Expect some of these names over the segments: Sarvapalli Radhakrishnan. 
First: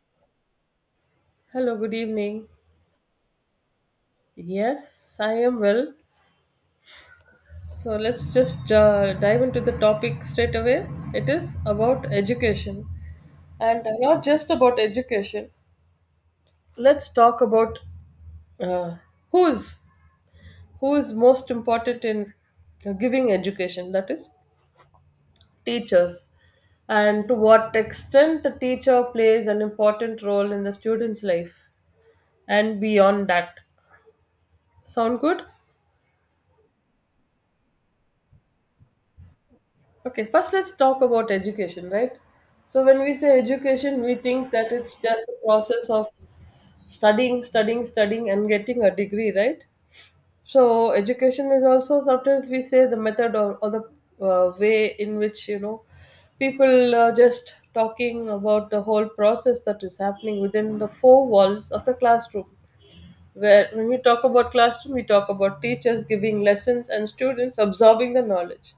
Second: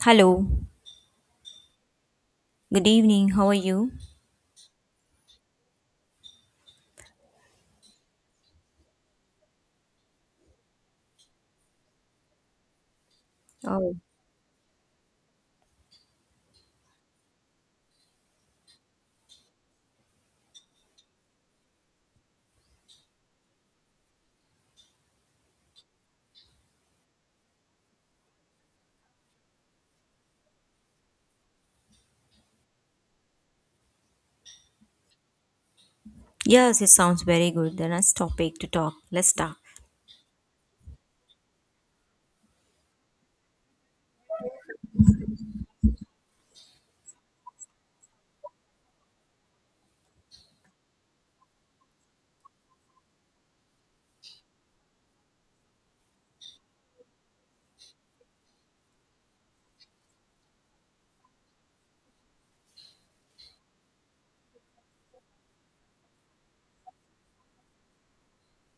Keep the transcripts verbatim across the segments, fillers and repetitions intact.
Hello, Hello, good evening. good evening. How are you? Yes, I am well. So let's just uh, dive into the topic straight away. It is about education, and Oh, not just about education. Let's talk about uh, who's who is most important in giving education. That is teachers, and to what extent the teacher plays an important role in the student's life and beyond that. Sound good? yes, it sounds very good. The next topic to talk. Let's start. Okay, first let's talk about education, right? So when we say education, we think that it's just the process of studying, studying, studying, and getting a degree, right? So education is also sometimes we say the method or, or the uh, way in which you know people are just talking about the whole process that is happening within the four walls of the classroom. Where when we talk about classroom, we talk about teachers giving lessons and students absorbing the knowledge.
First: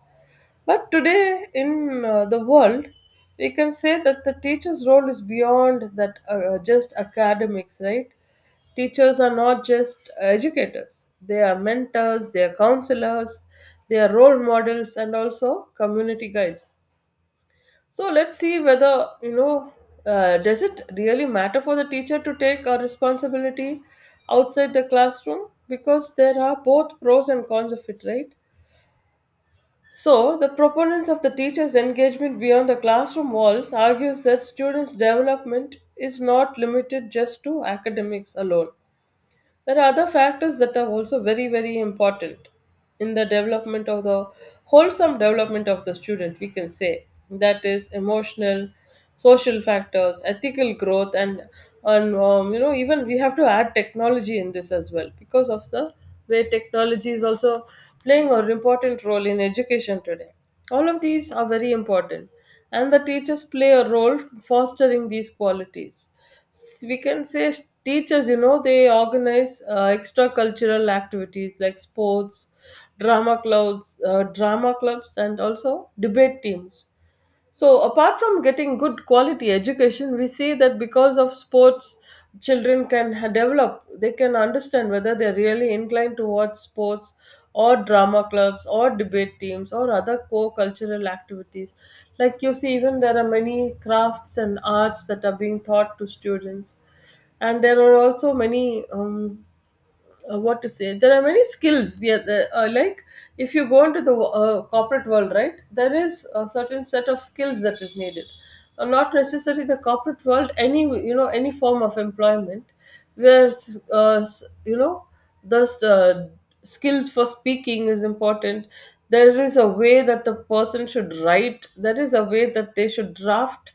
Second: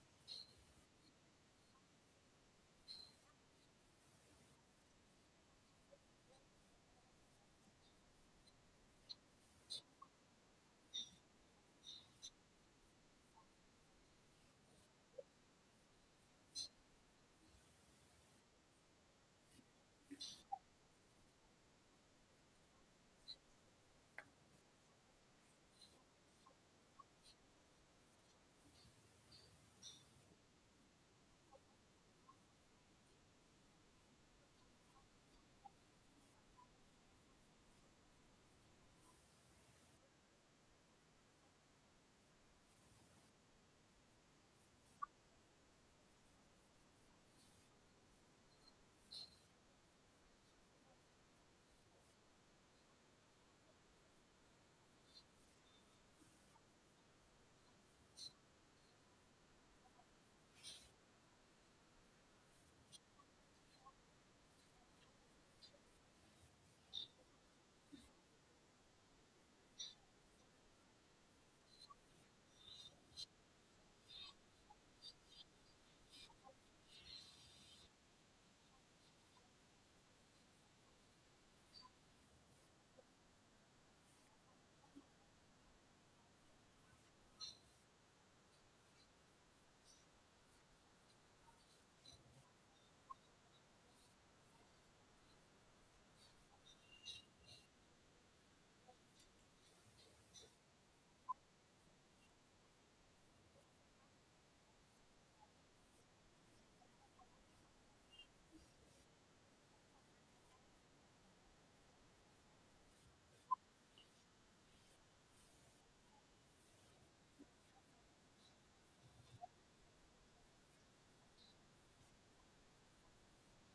But today in uh, the world, we can say that the teacher's role is beyond that uh, uh, just academics, right? Teachers are not just educators; they are mentors, they are counselors, they are role models, and also community guides. So let's see whether you know. Uh, does it really matter for the teacher to take a responsibility outside the classroom? Because there are both pros and cons of it, right? So, the proponents of the teacher's engagement beyond the classroom walls argues that students' development is not limited just to academics alone. There are other factors that are also very, very important in the development of the wholesome development of the student, we can say. That is emotional, social factors, ethical growth, and and um, you know even we have to add technology in this as well because of the way technology is also playing an important role in education today. All of these are very important, and the teachers play a role fostering these qualities s- we can say s- teachers you know they organize uh, extra cultural activities like sports drama clubs uh, drama clubs and also debate teams. So, apart from getting good quality education, we see that because of sports, children can ha- develop, they can understand whether they're really inclined towards sports or drama clubs or debate teams or other core cultural activities. Like you see, even there are many crafts and arts that are being taught to students, and there are also many. Um, uh, what to say, there are many skills, yeah, the, uh, uh, like if you go into the uh, corporate world, right, there is a certain set of skills that is needed. Uh, not necessarily the corporate world, any you know any form of employment where uh, s- you know the uh, skills for speaking is important. There is a way that the person should write, there is a way that they should draft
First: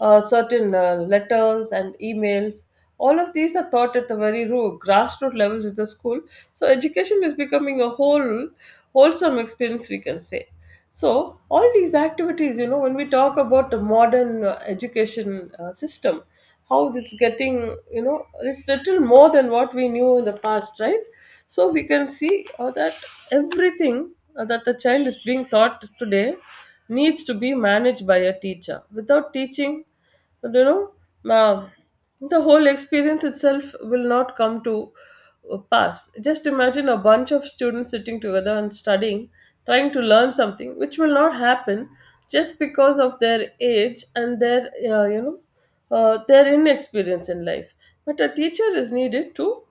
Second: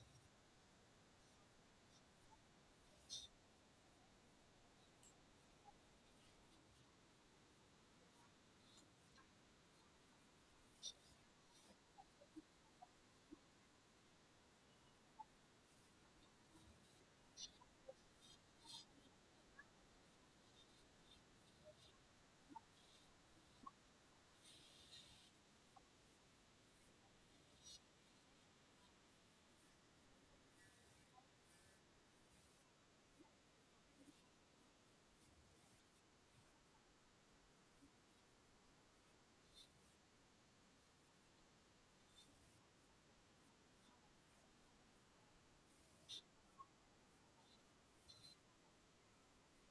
uh, certain uh, letters and emails. All of these are taught at the very root, grassroots levels of the school. So education is becoming a whole wholesome experience, we can say. So all these activities, you know, when we talk about the modern uh, education uh, system, how it's getting, you know, it's little more than what we knew in the past, right? So we can see uh, that everything uh, that the child is being taught today needs to be managed by a teacher. Without teaching, but, you know uh, the whole experience itself will not come to uh, pass. Just imagine a bunch of students sitting together and studying, trying to learn something which will not happen just because of their age and their uh, you know uh, their inexperience in life. But a teacher is needed to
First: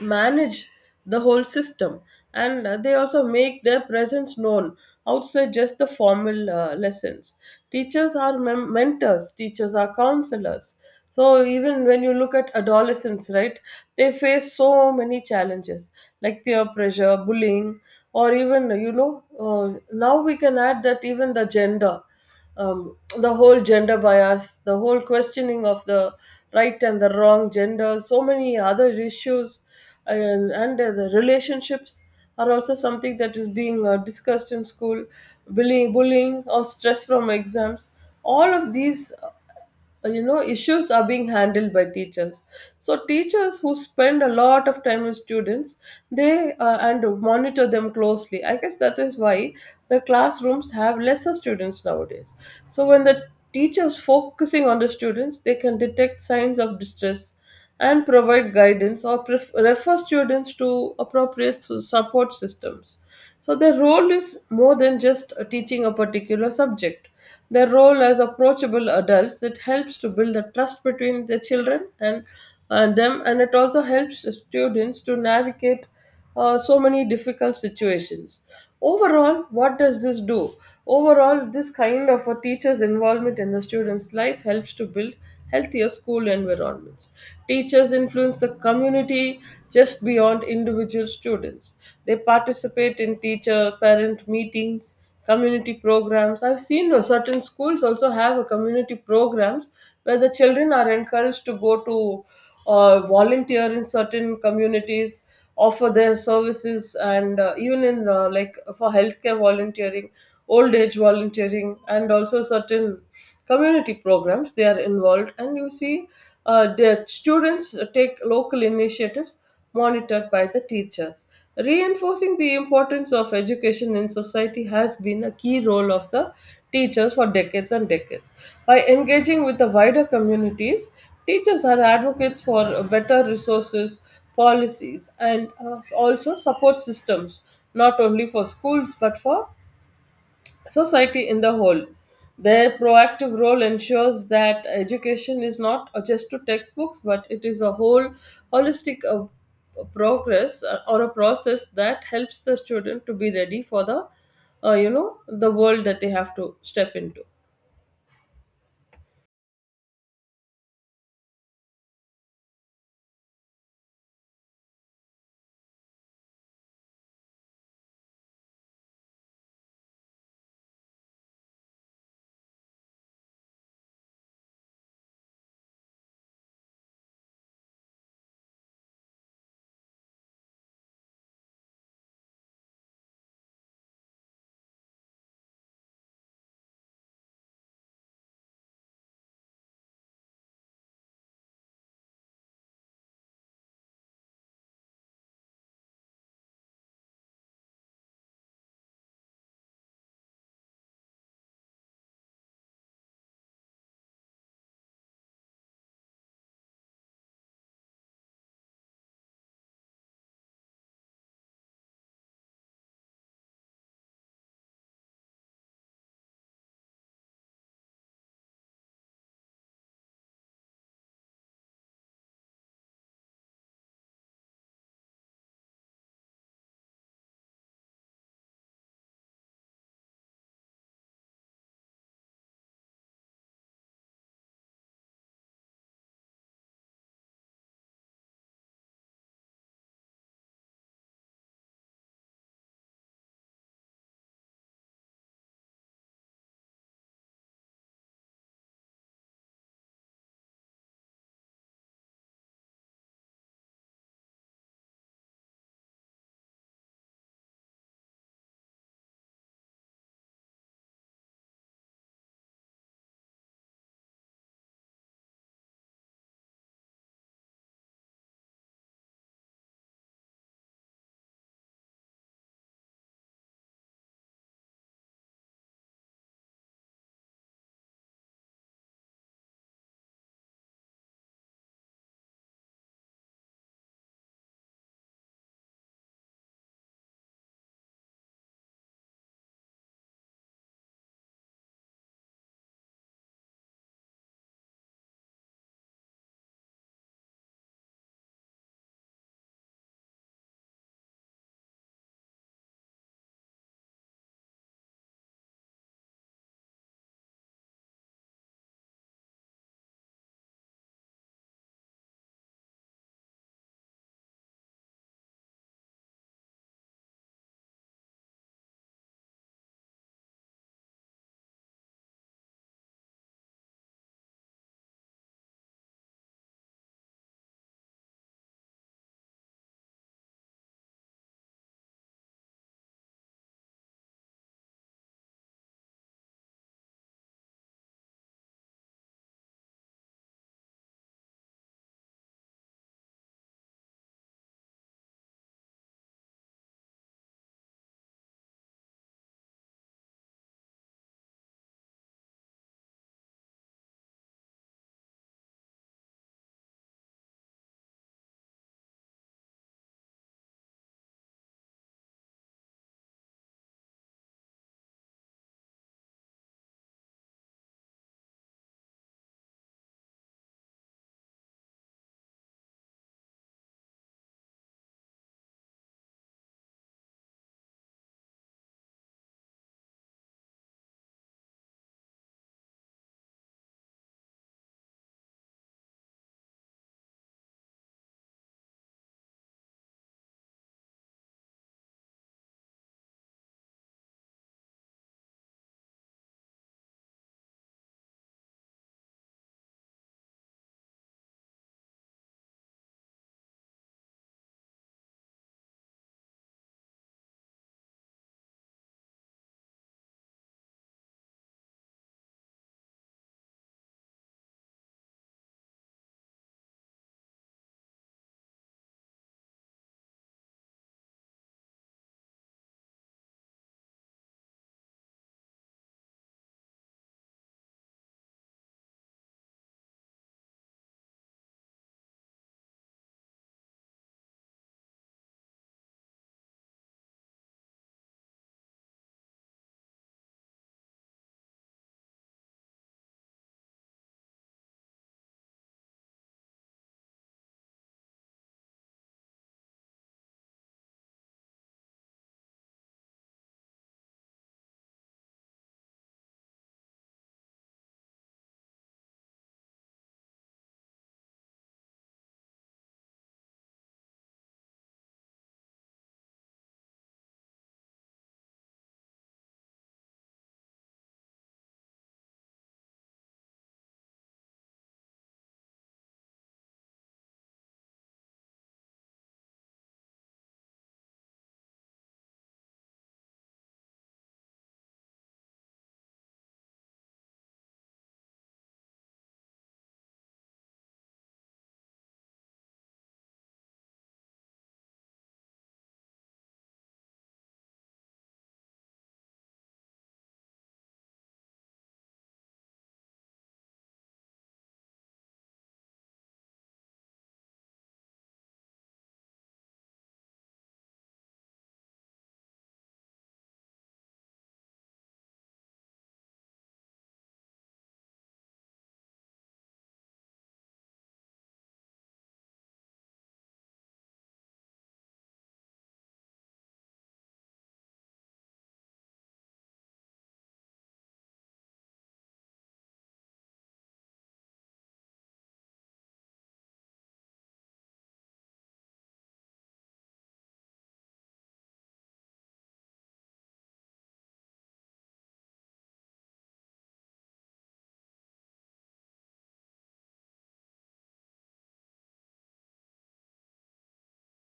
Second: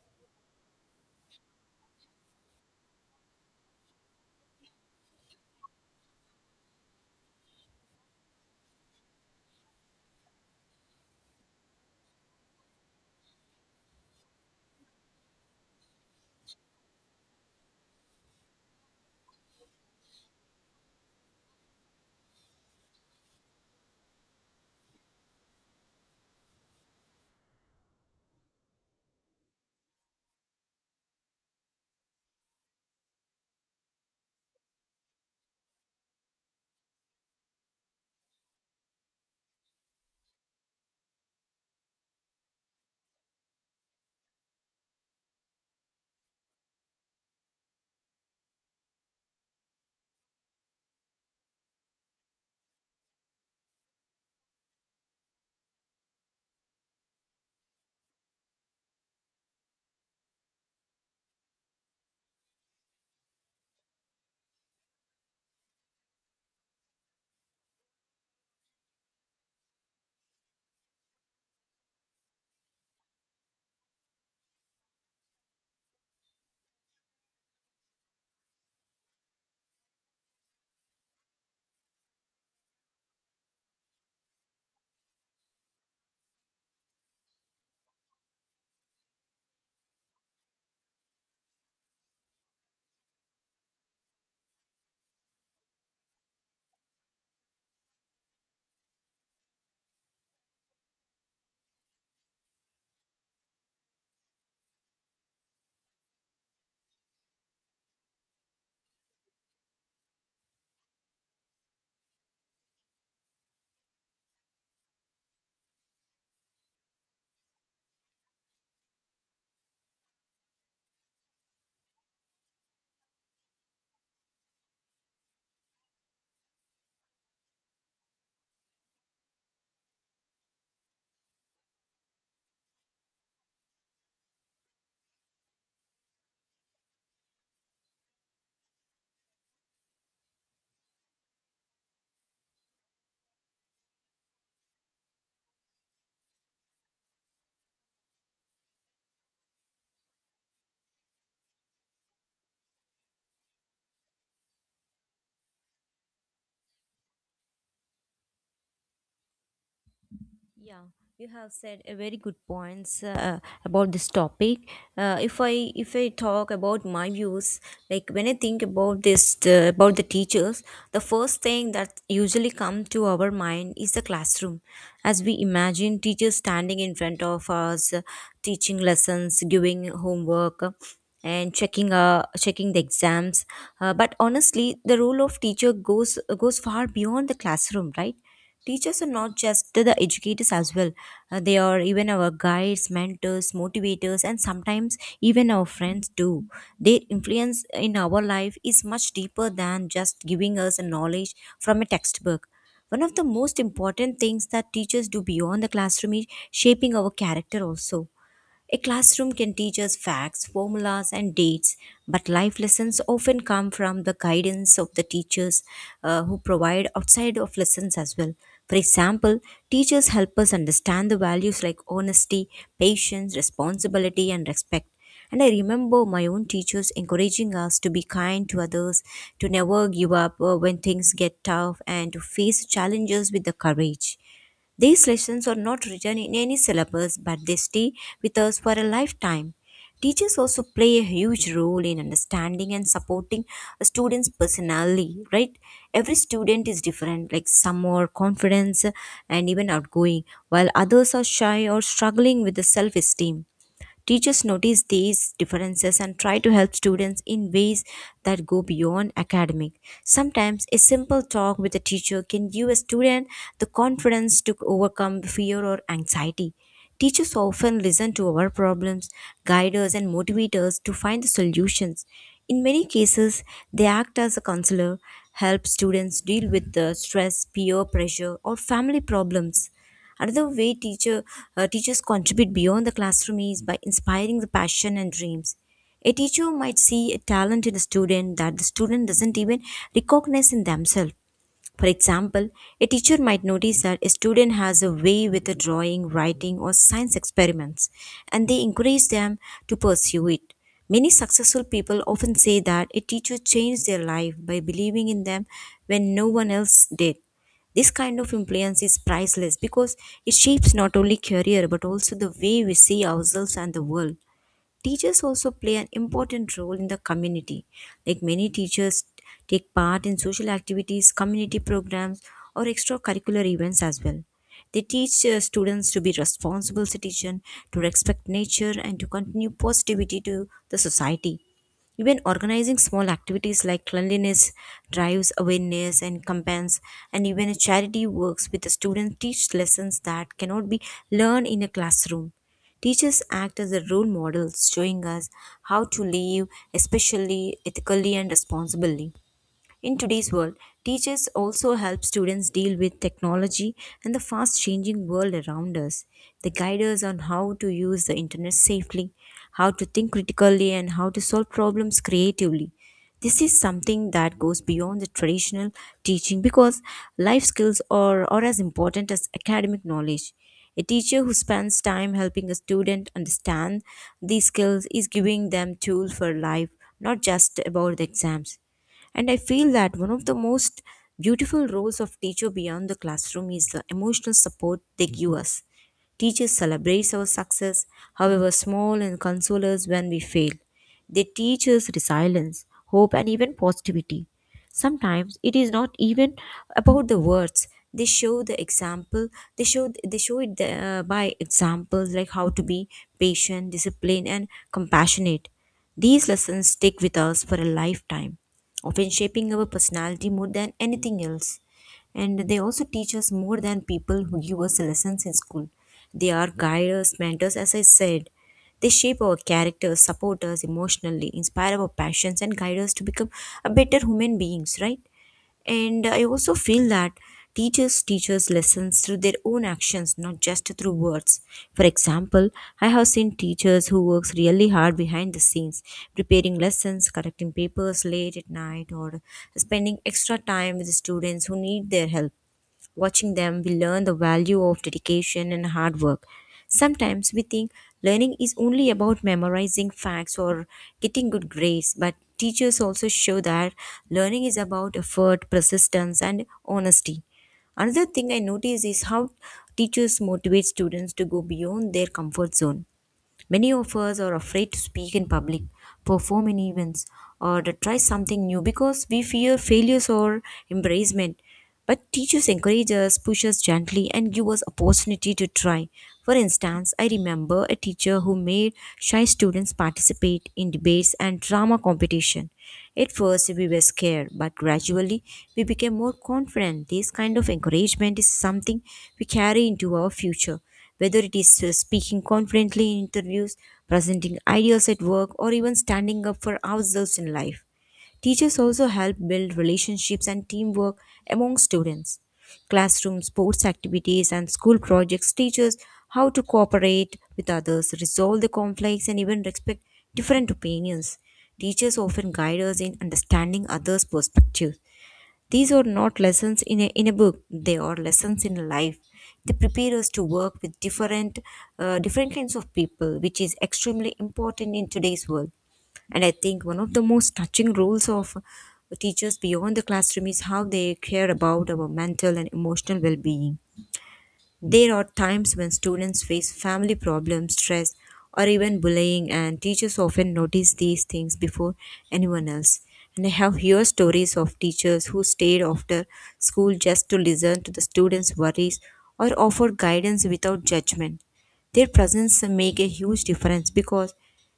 manage the whole system, and uh, they also make their presence known outside just the formal uh, lessons. Teachers are mem- mentors, teachers are counselors. So even when you look at adolescents, right, they face so many challenges like peer pressure, bullying, or even you know uh, now we can add that even the gender, um, the whole gender bias, the whole questioning of the right and the wrong, gender, so many other issues, and, and uh, the relationships are also something that is being uh, discussed in school, bullying, bullying, or stress from exams. All of these uh, you know issues are being handled by teachers. So teachers who spend a lot of time with students, they uh, and monitor them closely. I guess that is why the classrooms have lesser students nowadays. So when the teachers focusing on the students, they can detect signs of distress and provide guidance, or pref- refer students to appropriate su- support systems. So their role is more than just uh, teaching a particular subject. Their role as approachable adults, it helps to build a trust between the children and uh, them, and it also helps the students to navigate uh, so many difficult situations. Overall, what does this do? Overall, this kind of a teacher's involvement in the student's life helps to build healthier school environments. Teachers influence the community just beyond individual students. They participate in teacher parent meetings, community programs. I've seen uh, certain schools also have a community programs where the children are encouraged to go to uh, volunteer in certain communities, offer their services, and uh, even in uh, like for healthcare volunteering, old age volunteering, and also certain community programs they are involved. And you see uh, the students take local initiatives monitored by the teachers. Reinforcing the importance of education in society has been a key role of the teachers for decades and decades. By engaging with the wider communities, teachers are advocates for better resources, policies, and uh, also support systems, not only for schools but for society in the whole. Their proactive role ensures that education is not just to textbooks, but it is a whole holistic uh, progress uh, or a process that helps the student to be ready for the, uh, you know, the world that they have to step into. Yeah, you have said a very good points uh, about this topic. Uh, if I if I talk about my views, like when I think about this uh, about the teachers, the first thing that usually comes to our mind is the classroom. As we imagine teachers standing in front of us, uh, teaching lessons, giving homework, uh, and checking uh, checking the exams. Uh, but honestly, the role of teacher goes goes far beyond the classroom, right? Teachers are not just the educators as well. Uh, they are even our guides, mentors, motivators, and sometimes even our friends too. Their influence in our life is much deeper than just giving us a knowledge from a textbook. One of the most important things that teachers do beyond the classroom is shaping our character also a classroom can teach us facts, formulas, and dates, but life lessons often come from the guidance of the teachers uh, who provide outside of lessons as well. For example, teachers help us understand the values like honesty, patience, responsibility, and respect. And I remember my own teachers encouraging us to be kind to others, to never give up uh, when things get tough, and to face challenges with the courage. These lessons are not written in any syllabus, but they stay with us for a lifetime. Teachers also play a huge role in understanding and supporting a student's personality, right? Every student is different, like some are confident and even outgoing, while others are shy or struggling with the self esteem. Teachers notice these differences and try to help students in ways that go beyond academic. Sometimes a simple talk with a teacher can give a student the confidence to overcome fear or anxiety. Teachers often listen to our problems, guide us, and motivate us to find the solutions. In many cases, they act as a counselor, help students deal with the stress, peer pressure, or family problems. Another way teacher, uh, teachers contribute beyond the classroom is by inspiring the passion and dreams. A teacher might see a talent in a student that the student doesn't even recognize in themselves. For example, a teacher might notice that a student has a way with a drawing, writing, or science experiments, and they encourage them to pursue it. Many successful people often say that a teacher changed their life by believing in them when no one else did. This kind of influence is priceless because it shapes not only career but also the way we see ourselves and the world. Teachers also play an important role in the community. Like many teachers take part in social activities, community programs, or extracurricular events as well. They teach uh, students to be responsible citizens, to respect nature, and to continue positivity to the society. Even organizing small activities like cleanliness drives awareness and campaigns, and even a charity works with the students teach lessons that cannot be learned in a classroom. Teachers act as the role models, showing us how to live, especially ethically and responsibly. In today's world, teachers also help students deal with technology and the fast changing world around us. They guide us on how to use the internet safely, how to think critically, and how to solve problems creatively. This is something that goes beyond the traditional teaching because life skills are, are as important as academic knowledge. A teacher who spends time helping a student understand these skills is giving them tools for life, not just about the exams. And I feel that one of the most beautiful roles of teacher beyond the classroom is the emotional support they give us. Teachers celebrate our success, however small, and console us when we fail. They teach us resilience, hope, and even positivity. Sometimes it is not even about the words. They show the example. They show they show it uh, by examples like how to be patient, disciplined, and compassionate. These lessons stick with us for a lifetime often shaping our personality more than anything else. And they also teach us more than people who give us lessons in school. They are guides, mentors, as I said. They shape our characters, support us emotionally, inspire our passions, and guide us to become a better human beings, right? And I also feel that teachers teach us lessons through their own actions, not just through words. For example, I have seen teachers who works really hard behind the scenes, preparing lessons, correcting papers late at night, or spending extra time with the students who need their help. Watching them, we learn the value of dedication and hard work. Sometimes we think learning is only about memorizing facts or getting good grades, but teachers also show that learning is about effort, persistence, and honesty. Another thing I notice is how teachers motivate students to go beyond their comfort zone. Many of us are afraid to speak in public, perform in events, or to try something new because we fear failures or embarrassment. But teachers encourage us, push us gently, and give us opportunity to try. For instance, I remember a teacher who made shy students participate in debates and drama competition. At first, we were scared, but gradually, we became more confident. This kind of encouragement is something we carry into our future whether it is uh, speaking confidently in interviews, presenting ideas at work, or even standing up for ourselves in life. Teachers also help build relationships and teamwork among students. Classroom sports activities and school projects teach us how to cooperate with others, resolve the conflicts, and even respect different opinions. Teachers often guide us in understanding others' perspectives. These are not lessons in a, in a book, they are lessons in life. They prepare us to work with different, uh, different kinds of people, which is extremely important in today's world. And I think one of the most touching roles of teachers beyond the classroom is how they care about our mental and emotional well being. There are times when students face family problems, stress, or even bullying, and teachers often notice these things before anyone else. And I have heard stories of teachers who stayed after school just to listen to the students' worries or offer guidance without judgment. Their presence make a huge difference because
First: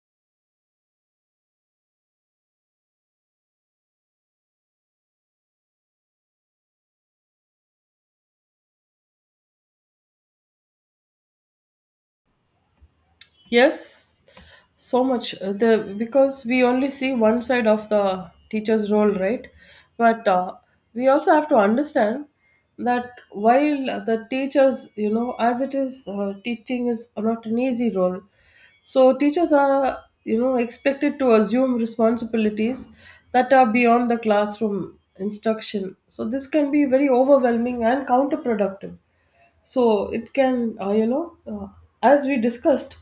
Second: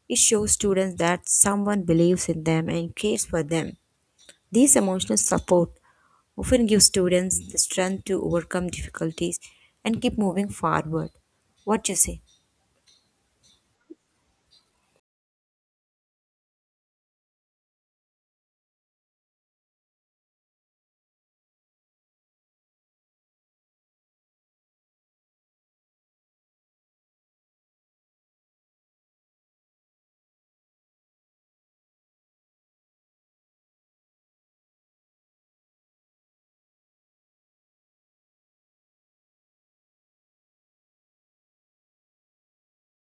it shows students that someone believes in them and cares for them. This emotional support often give students the strength to overcome difficulties and keep moving forward. What you say? Yes, so much. Uh, The Because we only see one side of the teacher's role, right? But uh, we also have to understand that while the teachers, you know, as it is, uh, teaching is not an easy role. So teachers are, you know, expected to assume responsibilities that are beyond the classroom instruction. So this can be very overwhelming and counterproductive. So it can uh, you know uh, as we discussed,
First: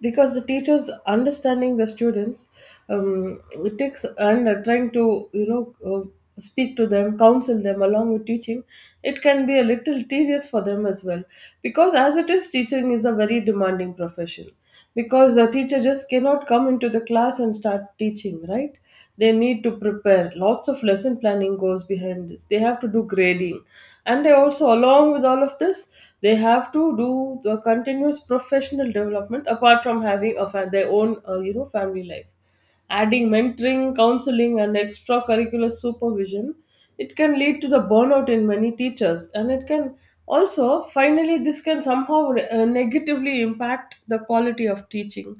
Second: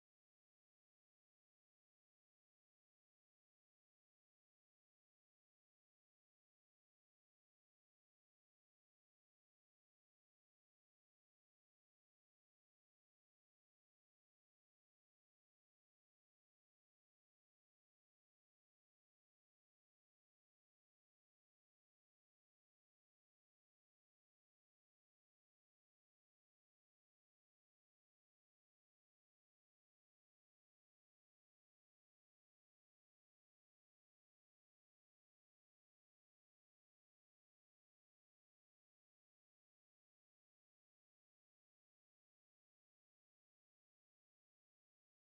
because the teachers understanding the students, um, it takes, and are trying to you know uh, speak to them, counsel them along with teaching, it can be a little tedious for them as well, because as it is, teaching is a very demanding profession. Because the teacher just cannot come into the class and start teaching, right? They need to prepare, lots of lesson planning goes behind this, they have to do grading, and they also, along with all of this, they have to do the continuous professional development, apart from having a fa- their own uh, you know family life. Adding mentoring, counseling, and extracurricular supervision, it can lead to the burnout in many teachers, and it can also finally this can somehow uh, negatively impact the quality of teaching,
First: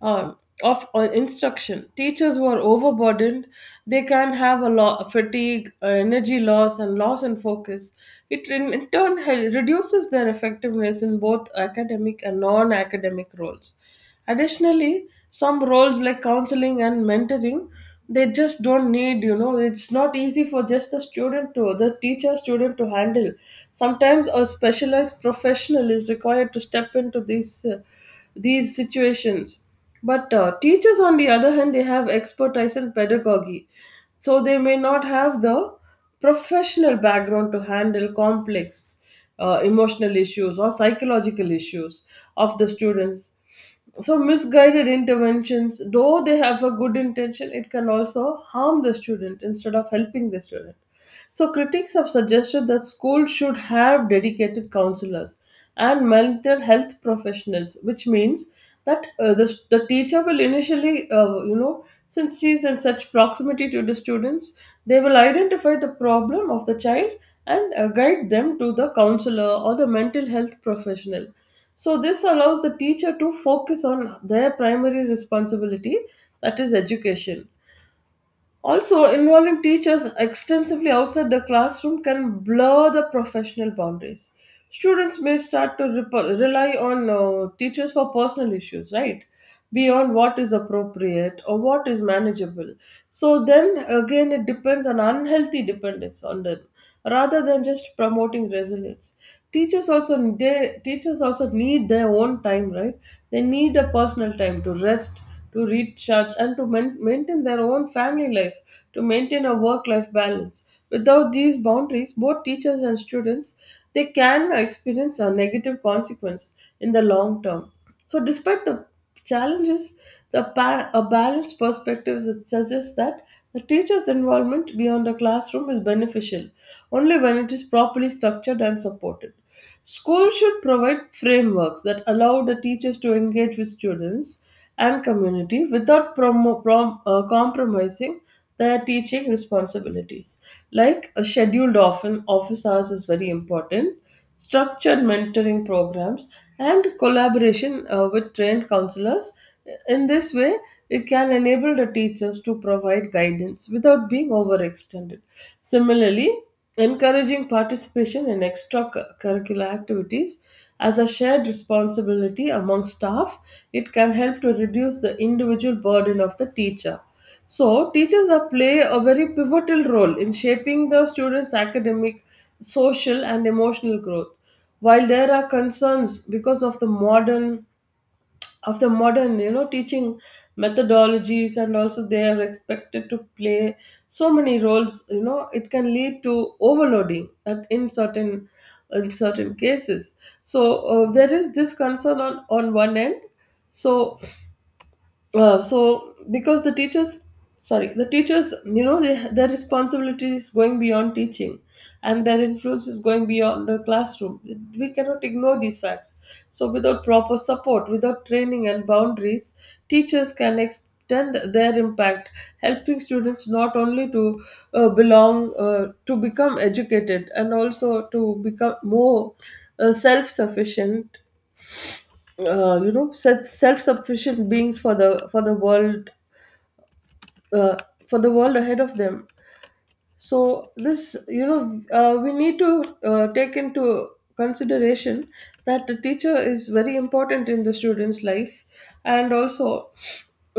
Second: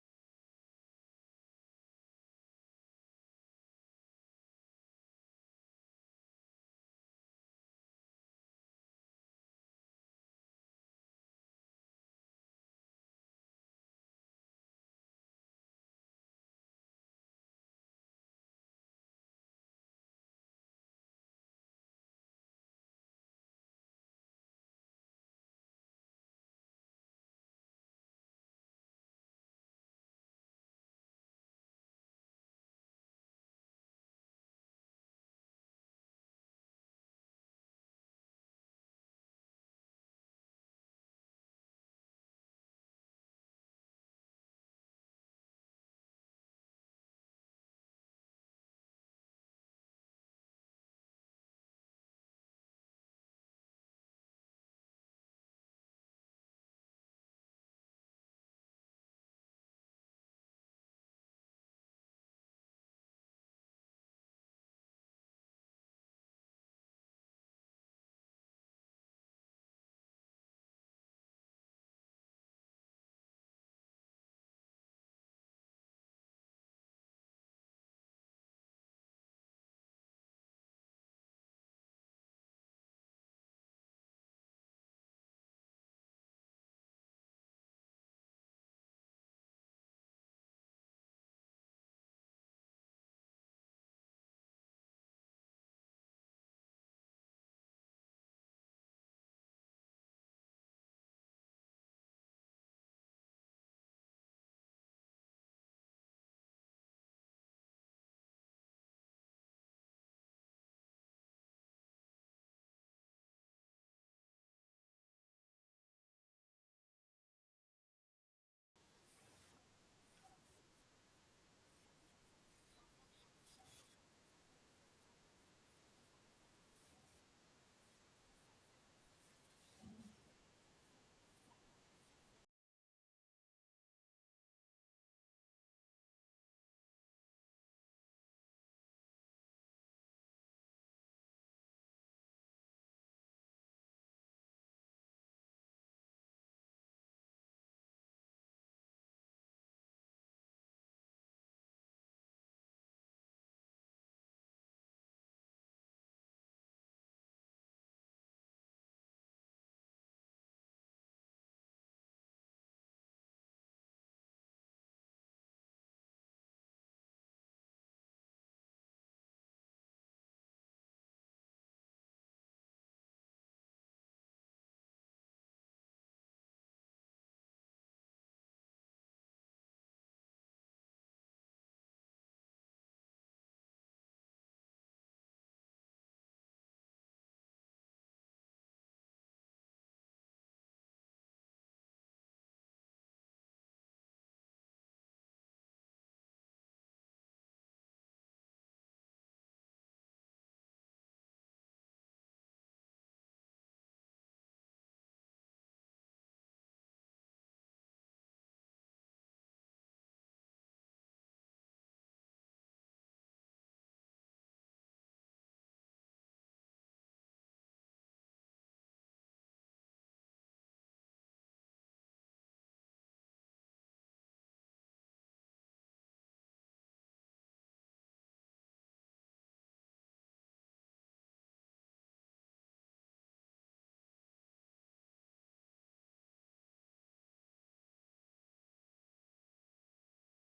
um, of uh, instruction. Teachers who are overburdened, they can have a lot of fatigue, uh, energy loss, and loss in focus. It in, in turn hel- reduces their effectiveness in both academic and non-academic roles. Additionally, some roles like counseling and mentoring, they just don't need, you know, it's not easy for just the student to, the teacher student to handle. Sometimes a specialized professional is required to step into these, uh, these situations. But uh, teachers, on the other hand, they have expertise in pedagogy, so they may not have the professional background to handle complex uh, emotional issues or psychological issues of the students. So, misguided interventions, though they have a good intention, it can also harm the student instead of helping the student. So, critics have suggested that schools should have dedicated counselors and mental health professionals, which means that uh, the, the teacher will initially, uh, you know, since she's in such proximity to the students, they will identify the problem of the child and uh, guide them to the counselor or the mental health professional. So, this allows the teacher to focus on their primary responsibility, that is, education. Also, involving teachers extensively outside the classroom can blur the professional boundaries. Students may start to rep- rely on uh, teachers for personal issues, right? Beyond what is appropriate or what is manageable. So, then again, it depends on unhealthy dependence on them rather than just promoting resilience. Teachers also they, teachers also need their own time, right? They need a personal time to rest, to recharge, and to main, maintain their own family life, to maintain a work-life balance. Without these boundaries, both teachers and students they can experience a negative consequence in the long term. So, despite the challenges, the ba- a balanced perspective is- suggests that the teacher's involvement beyond the classroom is beneficial only when it is properly structured and supported. Schools should provide frameworks that allow the teachers to engage with students and community without promo- prom- uh, compromising their teaching responsibilities. Like a scheduled often office hours is very important, structured mentoring programs, and collaboration uh, with trained counselors. In this way, it can enable the teachers to provide guidance without being overextended. Similarly, encouraging participation in extracurricular activities as a shared responsibility among staff, it can help to reduce the individual burden of the teacher. So, teachers are play a very pivotal role in shaping the students' academic, social, and emotional growth. While there are concerns because of the modern of the modern, you know, teaching methodologies, and also they are expected to play so many roles. You know, it can lead to overloading at in certain in certain cases. So, uh, there is this concern on on one end. So uh, so because the teachers, sorry, the teachers, you know they, their responsibility is going beyond teaching, and their influence is going beyond the classroom. We cannot ignore these facts. So without proper support, without training and boundaries, teachers can extend their impact, helping students not only to uh, belong uh, to become educated, and also to become more uh, self-sufficient, uh, you know self- self-sufficient beings for the for the world, uh, for the world ahead of them. So this, you know, uh, we need to uh, take into consideration that the teacher is very important in the student's life, and also,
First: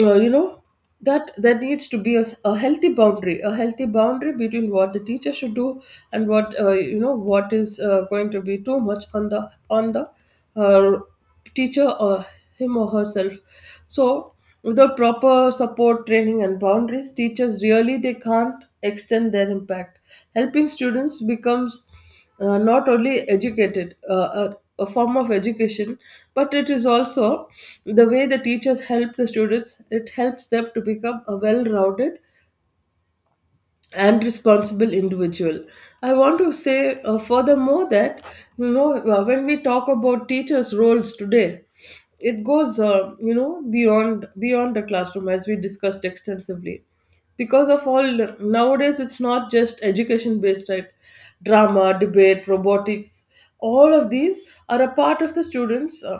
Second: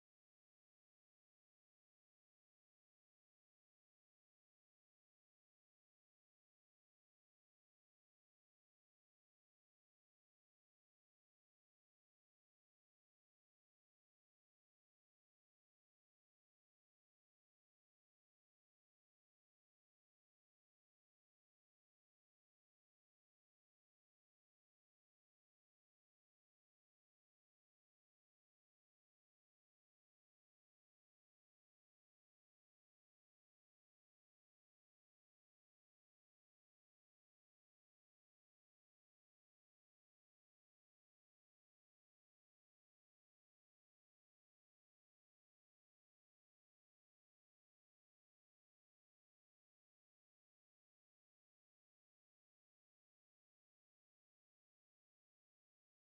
uh, you know, that there needs to be a, s- a healthy boundary, a healthy boundary between what the teacher should do, and what uh, you know what is uh, going to be too much on the on the, uh, teacher or him or herself. So without proper support, training and boundaries, teachers really they can't extend their impact, helping students becomes uh, not only educated, uh, a, a form of education, but it is also the way the teachers help the students, it helps them to become a well-rounded and responsible individual. I want to say, uh, furthermore, that, you know uh, when we talk about teachers roles today, it goes, uh, you know beyond beyond the classroom, as we discussed extensively. Because of all, nowadays it's not just education based, right? Drama, debate, robotics, all of these are a part of the students' uh,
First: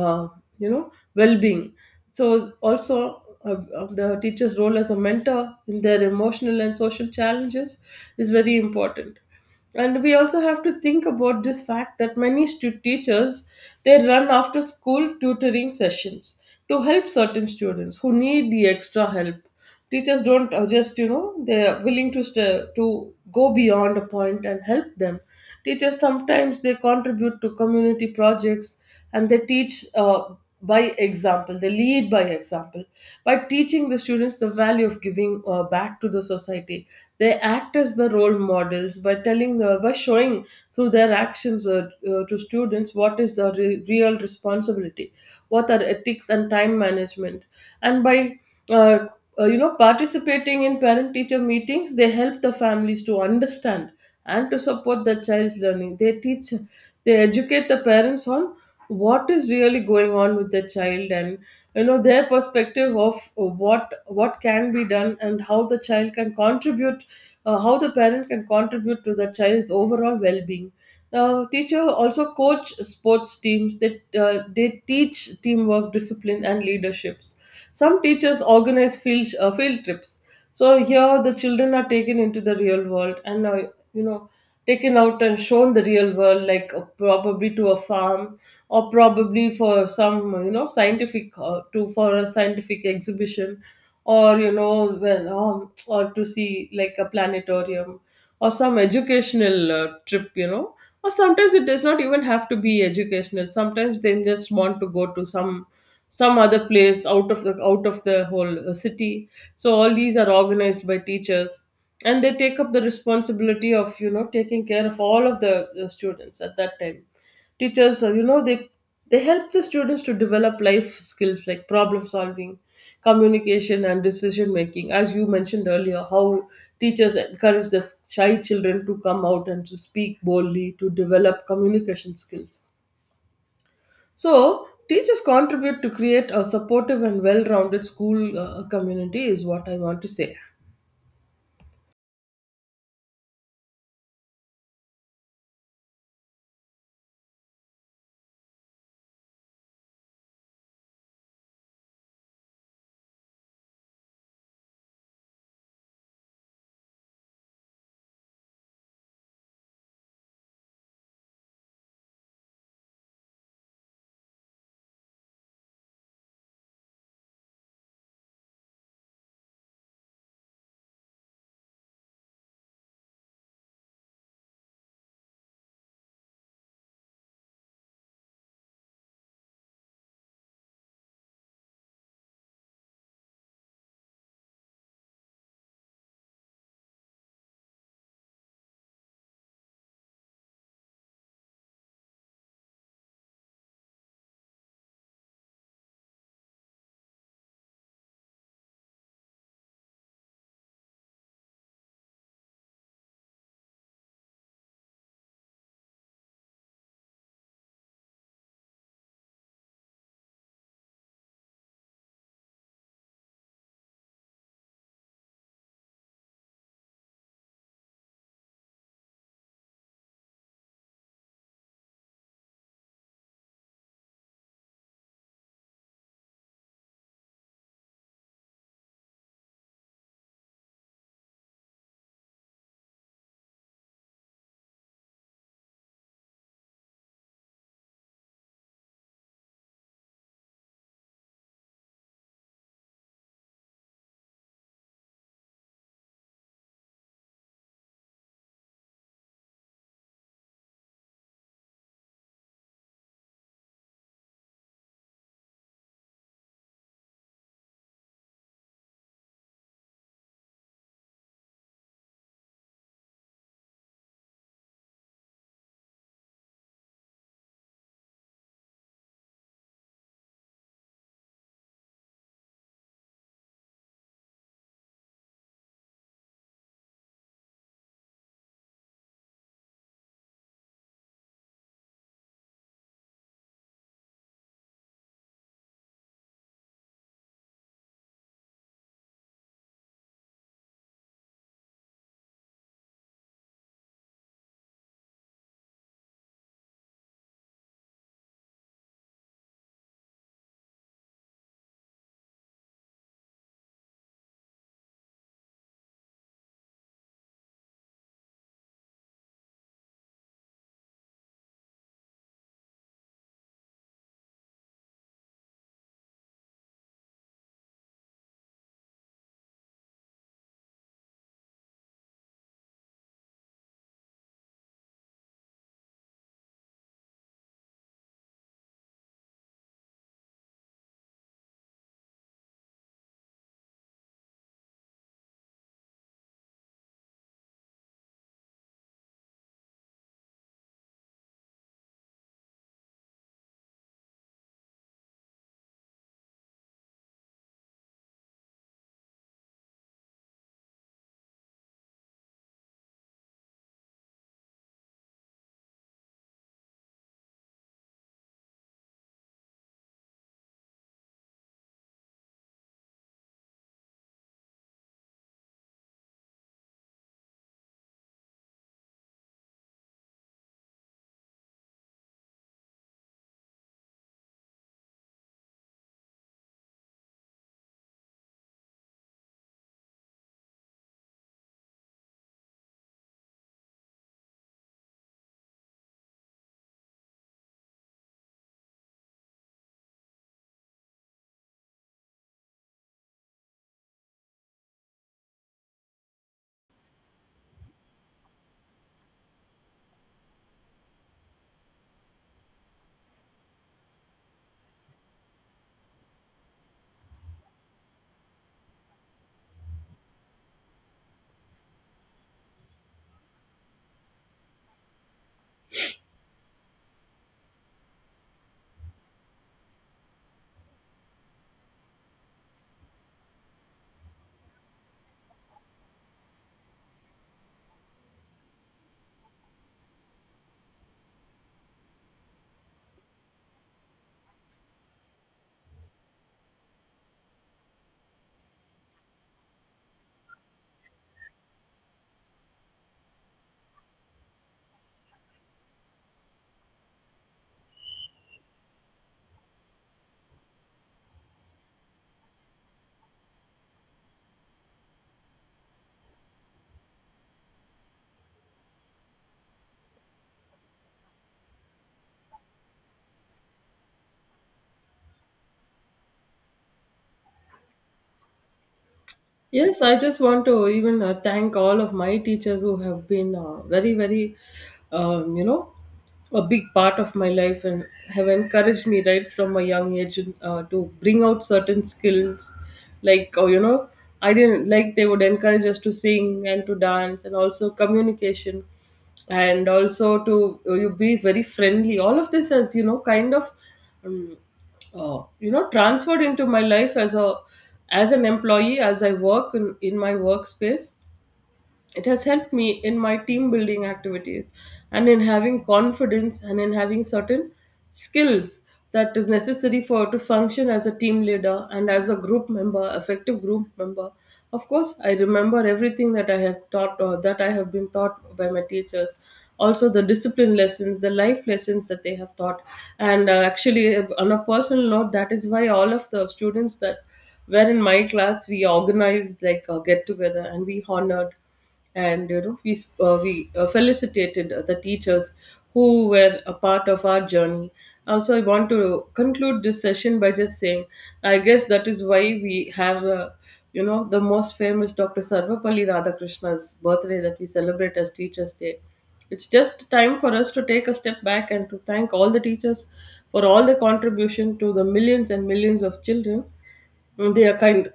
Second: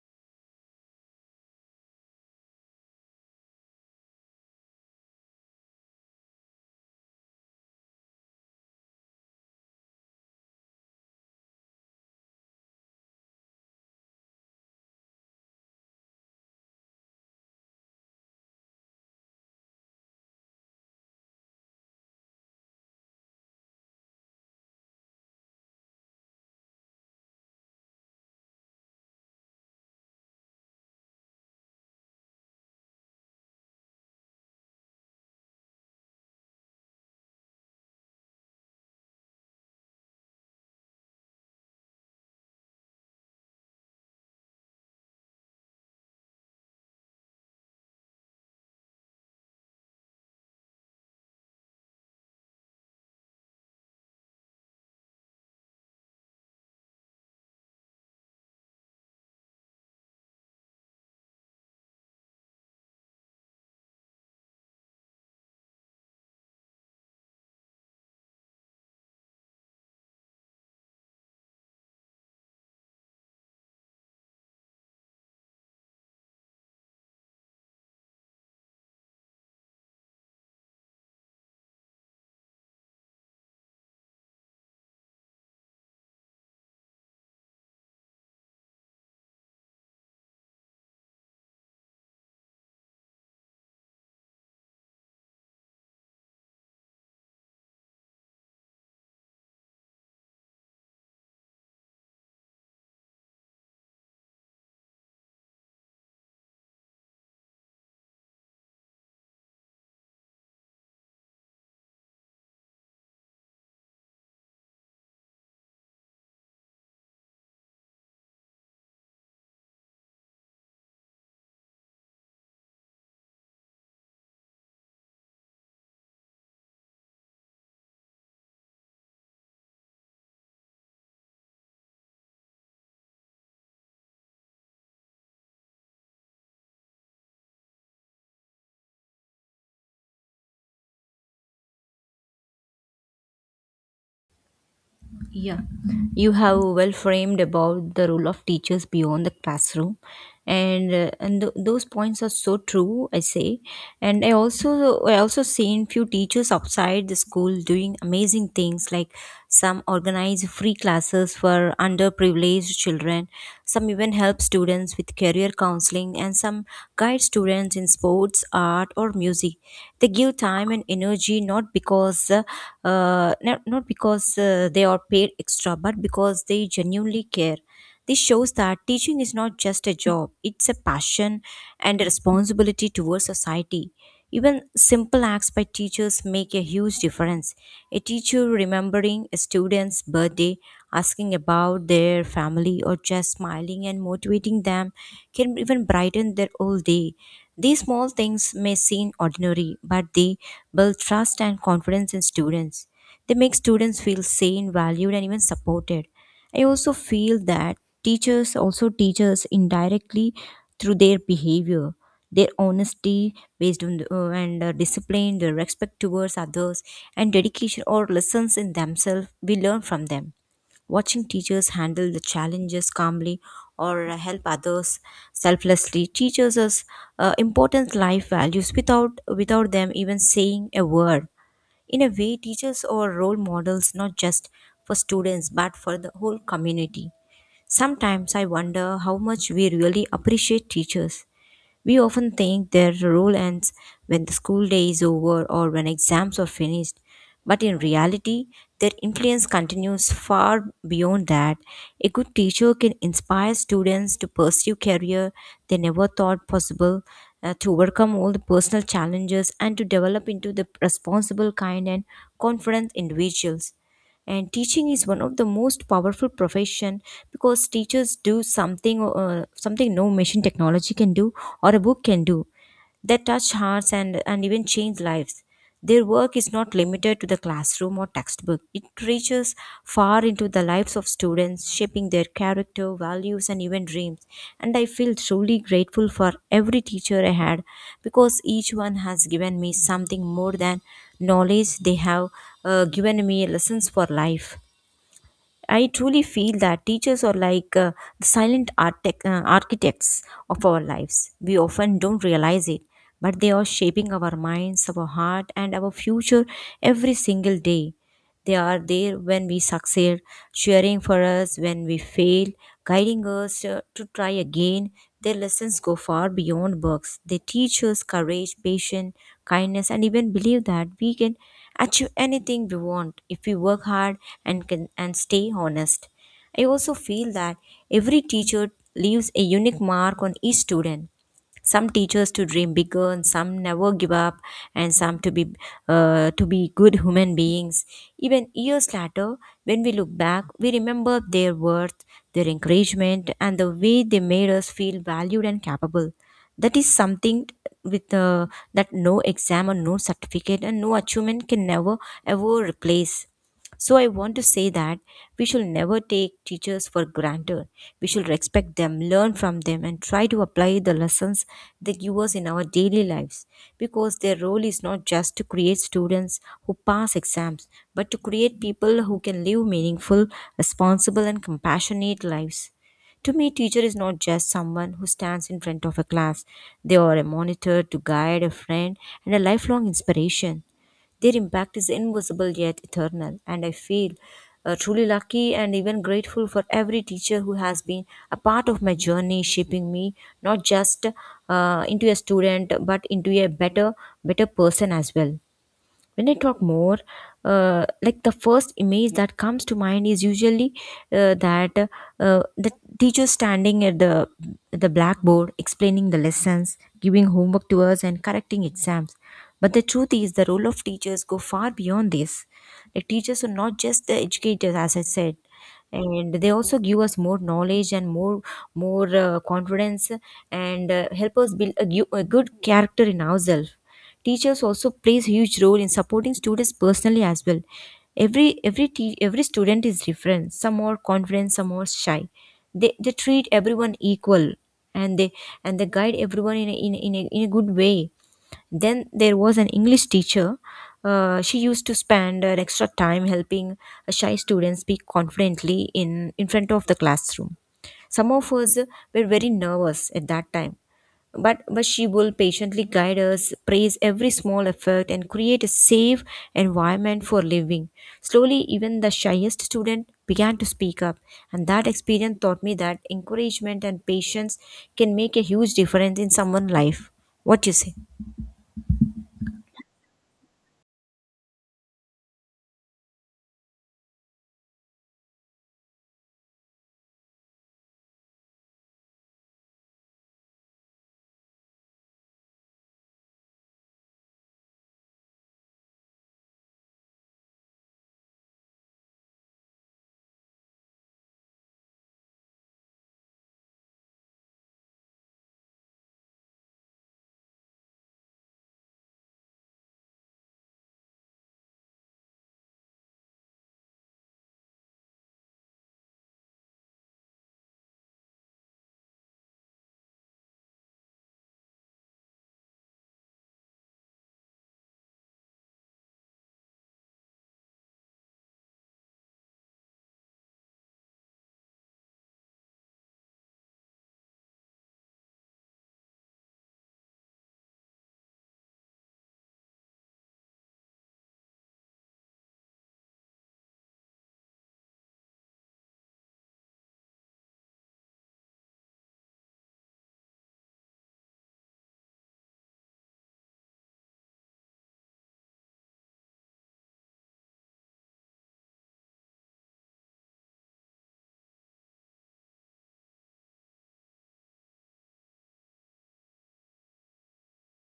uh, you know well-being. So also, uh, uh, the teacher's role as a mentor in their emotional and social challenges is very important. And we also have to think about this fact that many stu- teachers, they run after school tutoring sessions to help certain students who need the extra help. Teachers don't, uh, just you know they're willing to st- to go beyond a point and help them. Teachers sometimes they contribute to community projects, and they teach, uh, by example. They lead by example by teaching the students the value of giving uh, back to the society. They act as the role models by telling the by showing through their actions, uh, uh, to students what is the re- real responsibility, what are ethics and time management, and by uh, uh, you know participating in parent teacher meetings, they help the families to understand and to support the child's learning. They teach, they educate the parents on what is really going on with the child, and you know their perspective of what what can be done, and how the child can contribute, uh, how the parent can contribute to the child's overall well-being. Uh, teacher also coach sports teams, that uh, they teach teamwork, discipline, and leaderships. Some teachers organize field uh, field trips. So here the children are taken into the real world and, uh, you know taken out and shown the real world, like, uh, probably to a farm, or probably for some, you know scientific, uh, to for a scientific exhibition, or, you know well um, or to see like a planetarium, or some educational uh, trip, you know or sometimes it does not even have to be educational, sometimes they just want to go to some some other place out of the out of the whole, uh, city. So all these are organized by teachers, and they take up the responsibility of, you know taking care of all of the uh, students at that time. Teachers, uh, you know they they help the students to develop life skills like problem solving, communication, and decision making, as you mentioned earlier how teachers encourage the shy children to come out and to speak boldly to develop communication skills. So teachers contribute to create a supportive and well-rounded school uh, community is what I want to say. You have well framed about the role of teachers beyond the classroom, and uh, and th- those points are so true I say. And i also i also seen few teachers outside the school doing amazing things, like some organize free classes for underprivileged children. Some even help students with career counseling, and some guide students in sports, art, or music. They give time and energy not because uh, uh, not, not because uh, they are paid extra, but because they genuinely care. This shows that teaching is not just a job; it's a passion and a responsibility towards society. Even simple acts by teachers make a huge difference. A teacher remembering a student's birthday, asking about their family, or just smiling and motivating them can even brighten their whole day. These small things may seem ordinary, but they build trust and confidence in students. They make students feel seen, valued, and even supported. I also feel that teachers also teach us indirectly through their behavior. Their honesty, based on the, uh, and uh, discipline, their respect towards others, and dedication or lessons in themselves, we learn from them. Watching teachers handle the challenges calmly or uh, help others selflessly teaches us uh, important life values without without them even saying a word. In a way, teachers are role models not just for students but for the whole community. Sometimes I wonder how much we really appreciate teachers. We often think their role ends when the school day is over or when exams are finished, but in reality, their influence continues far beyond that. A good teacher can inspire students to pursue career they never thought possible, uh, to overcome all the personal challenges and to develop into the responsible kind and confident individuals. And teaching is one of the most powerful profession because teachers do something uh, something no machine technology can do or a book can do, that touch hearts and, and even change lives. Their work is not limited to the classroom or textbook. It reaches far into the lives of students, shaping their character, values, and even dreams. And I feel truly grateful for every teacher I had because each one has given me something more than knowledge. They have uh, given me lessons for life. I truly feel that teachers are like uh, the silent architect, uh, architects of our lives. We often don't realize it, but they are shaping our minds, our heart, and our future every single day. They are there when we succeed, cheering for us when we fail, guiding us uh, to try again. Their lessons go far beyond books. They teach us courage, patience, kindness, and even believe that we can achieve anything we want if we work hard and can and stay honest. I also feel that every teacher leaves a unique mark on each student. Some teachers to dream bigger, and some never give up, and some to be uh, to be good human beings. Even years later, when we look back, we remember their worth, their encouragement, and the way they made us feel valued and capable. That is something with uh, that no exam or no certificate and no achievement can never ever replace. So I want to say that we should never take teachers for granted. We should respect them, learn from them, and try to apply the lessons they give us in our daily lives. Because their role is not just to create students who pass exams, but to create people who can live meaningful, responsible, and compassionate lives. To me, teacher is not just someone who stands in front of a class. They are a monitor, to guide, a friend, and a lifelong inspiration. Their impact is invisible yet eternal, and I feel uh, truly lucky and even grateful for every teacher who has been a part of my journey, shaping me not just uh, into a student but into a better, better person as well. When I talk more, uh, like the first image that comes to mind is usually uh, that uh, the teacher standing at the the blackboard explaining the lessons, giving homework to us, and correcting exams. But the truth is, the role of teachers go far beyond this. Like teachers are not just the educators, as I said, and they also give us more knowledge and more more uh, confidence and uh, help us build a, gu- a good character in ourselves. Teachers also plays huge role in supporting students personally as well. Every every te- every student is different. Some are confident, some are shy. They they treat everyone equal, and they and they guide everyone in a, in a, in, a, in a good way. Then there was an English teacher, uh, she used to spend an extra time helping a shy students speak confidently in in front of the classroom. Some of us were very nervous at that time, but, but she will patiently guide us, praise every small effort, and create a safe environment for living. Slowly, even the shyest student began to speak up, and that experience taught me that encouragement and patience can make a huge difference in someone's life. What you say? Yes, I just want to even uh, thank all of my teachers who have been, uh, very, very, um, you know, a big part of my life, and have encouraged me right from a young age, uh, to bring out certain skills. Like, oh, you know, I didn't like, they would encourage us to sing and to dance, and also communication, and also to uh, you be very friendly. All of this has, you know, kind of, um, uh, you know transferred into my life as a, as an employee, as I work in, in my workspace. It has helped me in my team building activities, and in having confidence, and in having certain skills that is necessary for to function as a team leader, and as a group member, effective group member. Of course, I remember everything that I have taught, or that I have been taught by my teachers. Also, the discipline lessons, the life lessons that they have taught. And, uh, actually, on a personal note, that is why all of the students that were in my class, we organized like a get together, and we honored, and you know we sp- uh, we uh, felicitated the teachers who were a part of our journey. Also I want to conclude this session by just saying, I guess that is why we have, uh, you know the most famous doctor sarvapalli Radhakrishna's birthday, that we celebrate as Teachers Day. It's just time for us to take a step back, and to thank all the teachers for all their contribution to the millions and millions of children. They are kind,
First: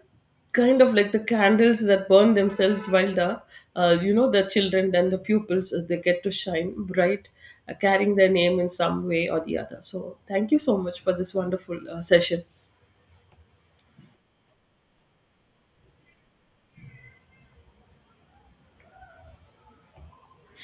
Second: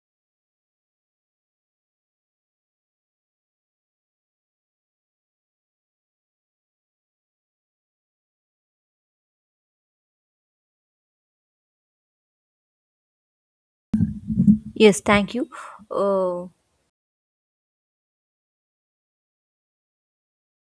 kind of like the candles that burn themselves while the, uh, you know the children and the pupils, uh, they get to shine bright, uh, carrying their name in some way or the other. So thank you so much for this wonderful uh, session. Yes, thank you. Uh,